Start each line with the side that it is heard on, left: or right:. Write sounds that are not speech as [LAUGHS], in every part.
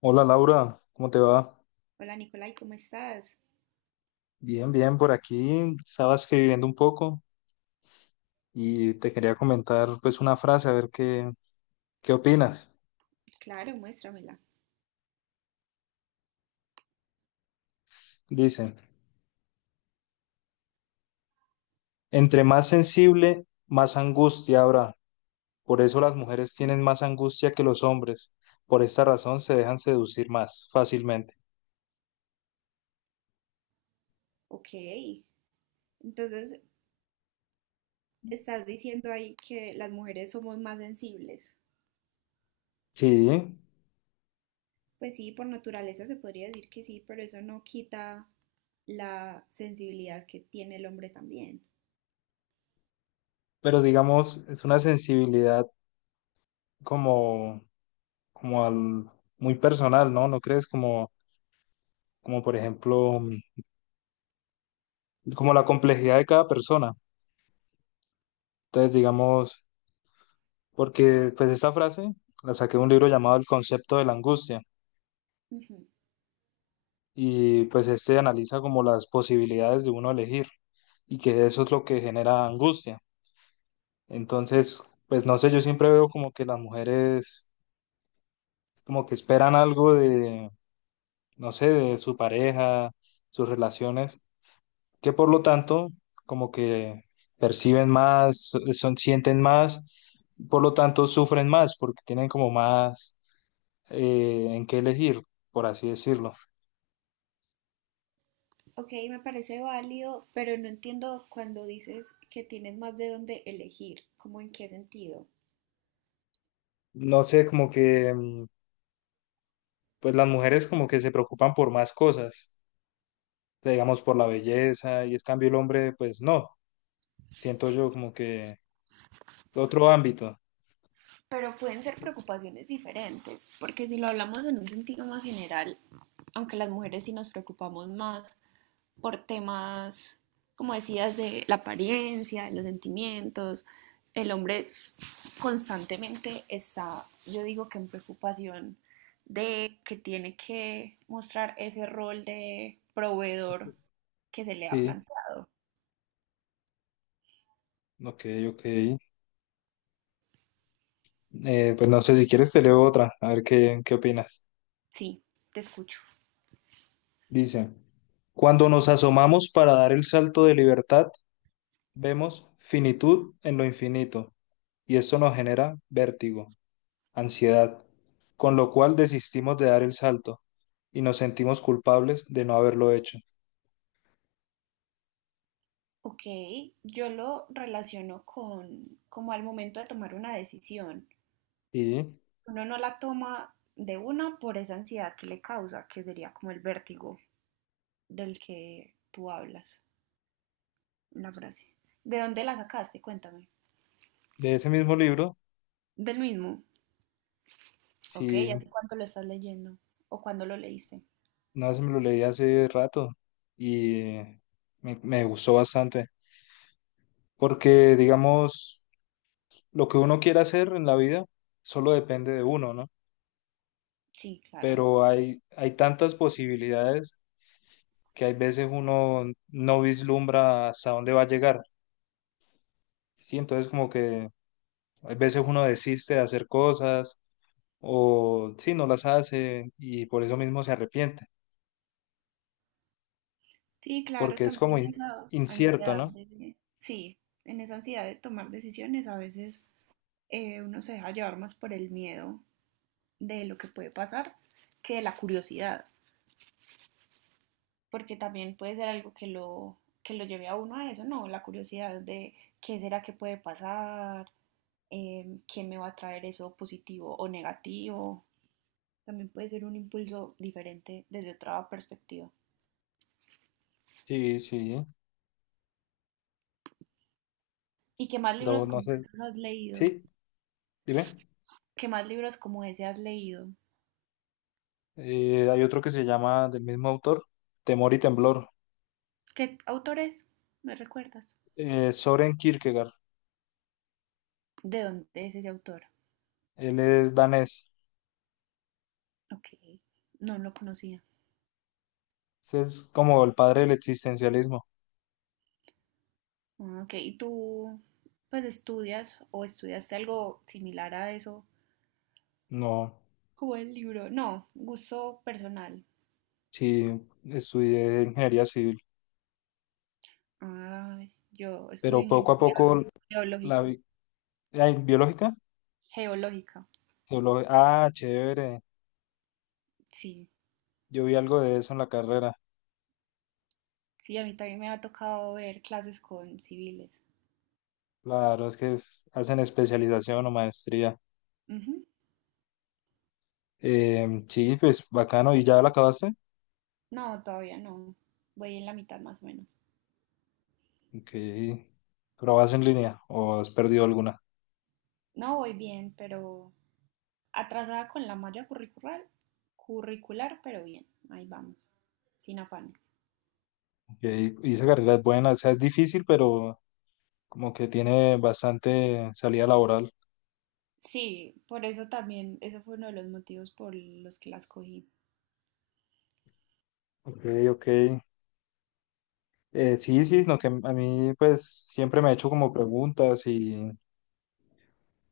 left: Hola Laura, ¿cómo te va?
right: Hola Nicolai, ¿cómo estás?
left: Bien, bien, por aquí estaba escribiendo un poco y te quería comentar pues una frase, a ver qué opinas.
right: Claro, muéstramela.
left: Dice, entre más sensible, más angustia habrá. Por eso las mujeres tienen más angustia que los hombres. Por esta razón se dejan seducir más fácilmente.
right: Ok. Entonces, estás diciendo ahí que las mujeres somos más sensibles.
left: Sí,
right: Pues sí, por naturaleza se podría decir que sí, pero eso no quita la sensibilidad que tiene el hombre también.
left: pero digamos, es una sensibilidad como, como al- muy personal, ¿no? ¿No crees? Como por ejemplo, como la complejidad de cada persona. Entonces, digamos, porque pues esta frase la saqué de un libro llamado El concepto de la angustia
right: Ujú.
left: y pues este analiza como las posibilidades de uno elegir y que eso es lo que genera angustia. Entonces, pues no sé, yo siempre veo como que las mujeres como que esperan algo de, no sé, de su pareja, sus relaciones, que por lo tanto como que perciben más, sienten más, por lo tanto sufren más porque tienen como más en qué elegir, por así decirlo.
right: Ok, me parece válido, pero no entiendo cuando dices que tienes más de dónde elegir, ¿cómo en qué sentido?
left: No sé, como que, pues las mujeres como que se preocupan por más cosas, digamos, por la belleza, y es cambio el hombre, pues no, siento yo como que otro ámbito.
right: Pero pueden ser preocupaciones diferentes, porque si lo hablamos en un sentido más general, aunque las mujeres sí nos preocupamos más por temas, como decías, de la apariencia, de los sentimientos. El hombre constantemente está, yo digo que en preocupación de que tiene que mostrar ese rol de proveedor que se le ha
left: Sí,
right: planteado.
left: ok, ok. Pues no sé, si quieres te leo otra, a ver qué opinas.
right: Sí, te escucho.
left: Dice, cuando nos asomamos para dar el salto de libertad, vemos finitud en lo infinito, y esto nos genera vértigo, ansiedad, con lo cual desistimos de dar el salto y nos sentimos culpables de no haberlo hecho.
right: Ok, yo lo relaciono con como al momento de tomar una decisión.
left: Y
right: Uno no la toma de una por esa ansiedad que le causa, que sería como el vértigo del que tú hablas. La frase, ¿de dónde la sacaste? Cuéntame.
left: de ese mismo libro,
right: Del mismo. Ok, ¿y hace
left: sí,
right: cuánto lo estás leyendo? ¿O cuándo lo leíste?
left: una vez me lo leí hace rato y me gustó bastante, porque digamos, lo que uno quiere hacer en la vida solo depende de uno, ¿no?
right: Sí, claro.
left: Pero hay tantas posibilidades que hay veces uno no vislumbra hasta dónde va a llegar, ¿sí? Entonces como que hay veces uno desiste de hacer cosas o sí, no las hace y por eso mismo se arrepiente,
right: Sí, claro,
left: porque es
right: también en esa
left: incierto,
right: ansiedad
left: ¿no?
right: de, sí, en esa ansiedad de tomar decisiones, a veces uno se deja llevar más por el miedo de lo que puede pasar que de la curiosidad. Porque también puede ser algo que lo lleve a uno a eso, ¿no? La curiosidad de qué será que puede pasar. Qué me va a traer eso, positivo o negativo. También puede ser un impulso diferente desde otra perspectiva.
left: Sí, sí,
right: ¿Y qué más
left: pero
right: libros
left: no
right: como
left: sé,
right: esos has leído?
left: sí, dime.
right: ¿Qué más libros como ese has leído?
left: Hay otro que se llama del mismo autor, Temor y Temblor,
right: ¿Qué autor es? ¿Me recuerdas?
left: Soren Kierkegaard,
right: ¿De dónde es ese autor?
left: él es danés.
right: Ok, no lo conocía.
left: Ese es como el padre del existencialismo.
right: Ah, ok, ¿y tú pues estudias o estudiaste algo similar a eso?
left: No,
right: Como el libro. No, gusto personal.
left: sí, estudié ingeniería civil,
right: Ay, yo estudio
left: pero poco a
right: ingeniería
left: poco la
right: geológica.
left: vi- ay, biológica.
right: Geológica,
left: Ah, chévere,
right: sí.
left: yo vi algo de eso en la carrera.
right: Sí, a mí también me ha tocado ver clases con civiles.
left: Claro, es que hacen especialización o maestría.
right: Ujú.
left: Sí, pues bacano. ¿Y ya la acabaste?
right: No, todavía no. Voy en la mitad más o menos.
left: Ok. ¿Pero vas en línea o has perdido alguna?
right: No voy bien, pero atrasada con la malla curricular, pero bien, ahí vamos, sin afán.
left: Ok, y esa carrera es buena, o sea, es difícil, pero como que tiene bastante salida laboral.
right: Sí, por eso también, ese fue uno de los motivos por los que las cogí.
left: Ok, ok. Sí, sí, no, que a mí pues siempre me he hecho como preguntas y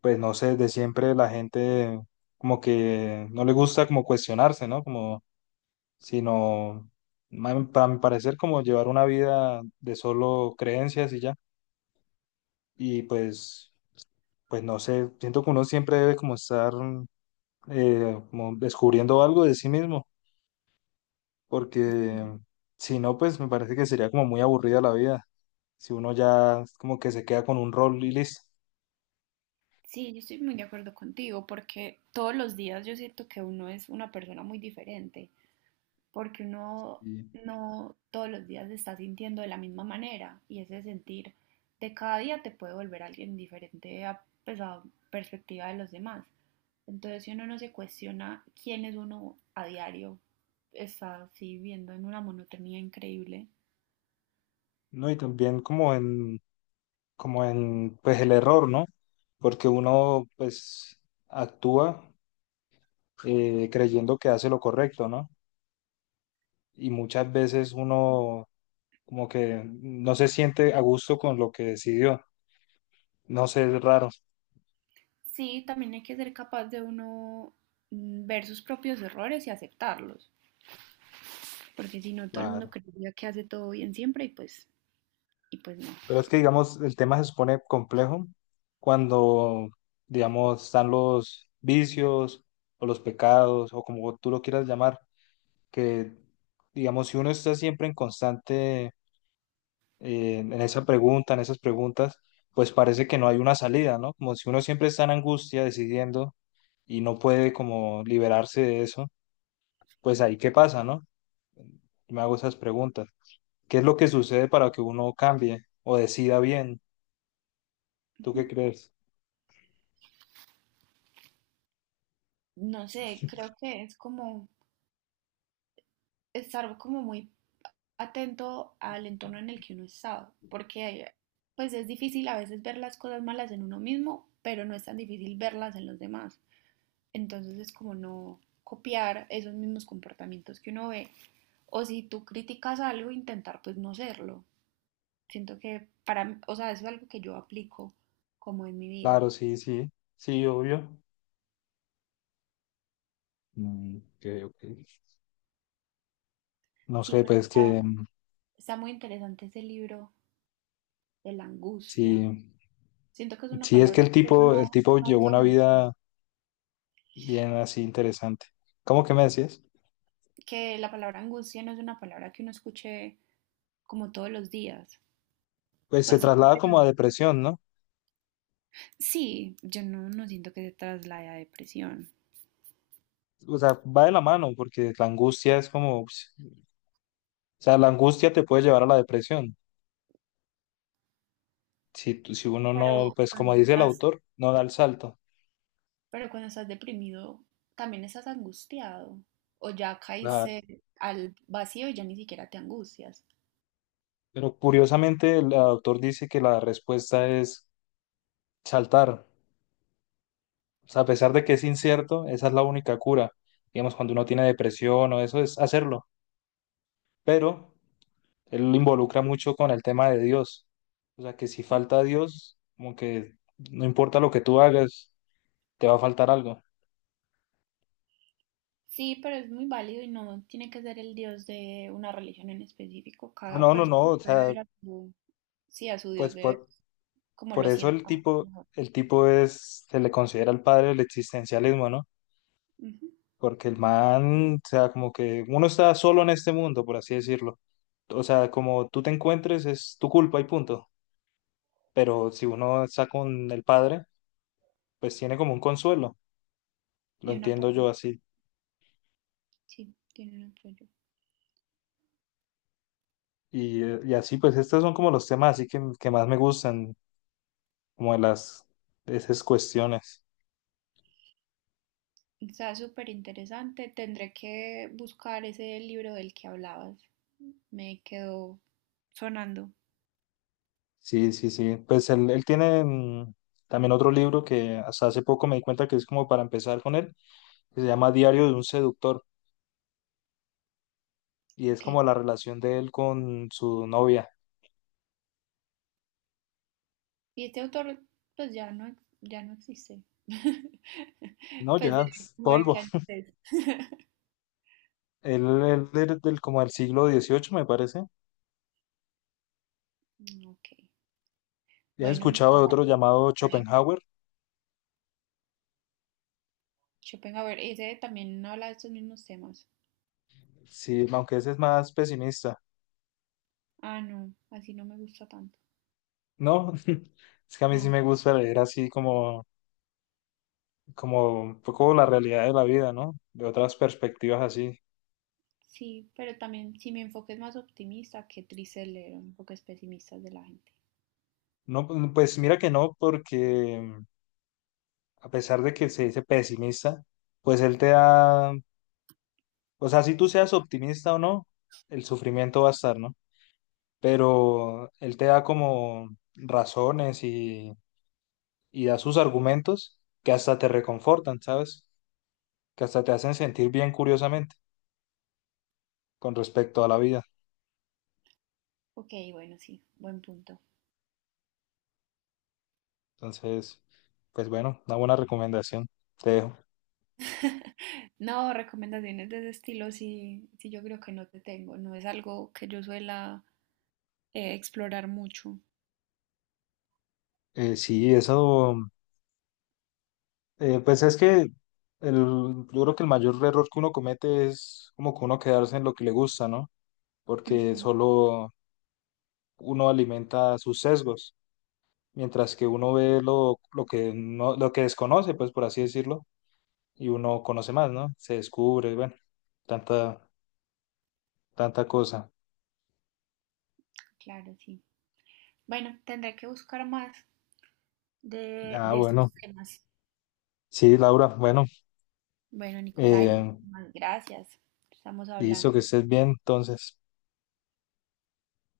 left: pues no sé, de siempre la gente como que no le gusta como cuestionarse, ¿no? Como sino, para mi parecer, como llevar una vida de solo creencias y ya. Y pues, pues no sé, siento que uno siempre debe como estar como descubriendo algo de sí mismo,
right: Sí.
left: porque si no, pues me parece que sería como muy aburrida la vida, si uno ya como que se queda con un rol y listo.
right: Sí, yo estoy muy de acuerdo contigo, porque todos los días yo siento que uno es una persona muy diferente. Porque uno
left: Y,
right: no todos los días se está sintiendo de la misma manera, y ese sentir de cada día te puede volver alguien diferente a, pues, a perspectiva de los demás. Entonces, si uno no se cuestiona quién es uno a diario, está así viviendo en una monotonía increíble.
left: no, y también como en, pues el error, ¿no? Porque uno pues actúa creyendo que hace lo correcto, ¿no? Y muchas veces uno como que no se siente a gusto con lo que decidió. No sé, es raro.
right: Sí, también hay que ser capaz de uno ver sus propios errores y aceptarlos, porque si no todo el mundo
left: Claro.
right: creería que hace todo bien siempre, y pues, y pues no.
left: Pero es que, digamos, el tema se supone complejo cuando, digamos, están los vicios o los pecados o como tú lo quieras llamar, que, digamos, si uno está siempre en constante, en esas preguntas, pues parece que no hay una salida, ¿no? Como si uno siempre está en angustia decidiendo y no puede como liberarse de eso pues ahí qué pasa, ¿no? Me hago esas preguntas. ¿Qué es lo que sucede para que uno cambie o decida bien? ¿Tú
right: Ujú.
left: qué crees?
right: No sé, creo que es como estar como muy atento al entorno en el que uno está, porque pues es difícil a veces ver las cosas malas en uno mismo, pero no es tan difícil verlas en los demás. Entonces es como no copiar esos mismos comportamientos que uno ve, o si tú criticas algo, intentar pues no serlo. Siento que para, o sea, eso es algo que yo aplico como en mi vida.
left: Claro, sí, sí, sí, obvio. Mm, ok, ok. No
right: Sí,
left: sé,
right: pero
left: pues que
right: está
left: mm,
right: está muy interesante ese libro de la angustia.
left: sí,
right: Siento que es una
left: sí es que
right: palabra que uno
left: el
right: no,
left: tipo
right: no
left: llevó
right: usa
left: una
right: mucho.
left: vida bien así interesante. ¿Cómo que me decías?
right: Que la palabra angustia no es una palabra que uno escuche como todos los días.
left: Pues se
right: Pues sí,
left: traslada
right: porque no-
left: como a depresión, ¿no?
right: sí, yo no, no siento que se traslade a depresión.
left: O sea, va de la mano porque la angustia es como, pues, o sea, la angustia te puede llevar a la depresión. Si uno no,
right: Pero
left: pues como
right: cuando
left: dice el
right: estás,
left: autor, no da el salto.
right: pero cuando estás deprimido, también estás angustiado. O ya
left: Claro.
right: caíste al vacío y ya ni siquiera te angustias.
left: Pero curiosamente el autor dice que la respuesta es saltar. O sea, a pesar de que es incierto, esa es la única cura. Digamos, cuando uno tiene depresión o eso, es hacerlo. Pero él lo involucra mucho con el tema de Dios. O sea, que si falta Dios, como que no importa lo que tú hagas, te va a faltar algo.
right: Sí, pero es muy válido y no tiene que ser el dios de una religión en específico.
left: Ah,
right: Cada
left: no, no, no.
right: persona
left: O
right: puede
left: sea,
right: ver a su, sí, a su dios
left: pues
right: de
left: por,
right: como
left: por
right: lo
left: eso
right: sienta mejor.
left: el tipo es, se le considera el padre del existencialismo, ¿no?
right: Ujú.
left: Porque el man, o sea, como que uno está solo en este mundo, por así decirlo. O sea, como tú te encuentres, es tu culpa y punto. Pero si uno está con el padre, pues tiene como un consuelo. Lo
right: Y un
left: entiendo
right: apoyo,
left: yo así.
right: sí, tiene un apoyo.
left: Y así, pues estos son como los temas así que más me gustan, como de las, de esas cuestiones.
right: Está súper interesante. Tendré que buscar ese libro del que hablabas. Me quedó sonando.
left: Sí, sí, sí. Pues él tiene mm, también otro libro que hasta hace poco me di cuenta que es como para empezar con él, que se llama Diario de un seductor, y es
right: Ok.
left: como la relación de él con su novia.
right: Y este autor, pues ya no, ya no existe. [LAUGHS]
left: No,
right: Pues
left: ya,
right: de
left: es
right: como de qué
left: polvo.
right: año es. [LAUGHS]
left: Él es como del siglo XVIII me parece.
right: Ok.
left: Ya he
right: Bueno,
left: escuchado de
right: Nicolás,
left: otro llamado
right: ahí.
left: Schopenhauer,
right: Schopenhauer, ese también, ¿no habla de estos mismos temas?
left: sí, aunque ese es más pesimista.
right: Ah, no, así no me gusta tanto.
left: No, [LAUGHS] es que a mí sí
right: No,
left: me gusta leer así como, como un poco la realidad de la vida, ¿no? De otras perspectivas así.
right: sí, pero también si mi enfoque es más optimista, qué triste leer enfoques pesimistas de la gente.
left: No, pues mira que no, porque mm, a pesar de que se dice pesimista, pues él te da, o sea, si tú seas optimista o no, el sufrimiento va a estar, ¿no? Pero él te da como razones y da sus argumentos que hasta te reconfortan, ¿sabes? Que hasta te hacen sentir bien curiosamente con respecto a la vida.
right: Ok, bueno, sí, buen punto.
left: Entonces, pues bueno, una buena recomendación, te dejo.
right: No, recomendaciones de ese estilo sí, sí, yo creo que no te tengo. No es algo que yo suela explorar mucho.
left: Eh, sí, eso, pues es que el, yo creo que el mayor error que uno comete es como que uno quedarse en lo que le gusta, ¿no? Porque
right: Ujú,
left: solo uno alimenta sus sesgos, mientras que uno ve lo que no, lo que desconoce, pues por así decirlo, y uno conoce más, ¿no? Se descubre, bueno, tanta, tanta cosa.
right: claro, sí. Bueno, tendré que buscar más
left: Ah,
right: de
left: bueno,
right: estos temas.
left: sí, Laura, bueno,
right: Bueno, Nicolai,
left: eh,
right: muchísimas gracias. Estamos
left: listo, que
right: hablando.
left: estés bien, entonces.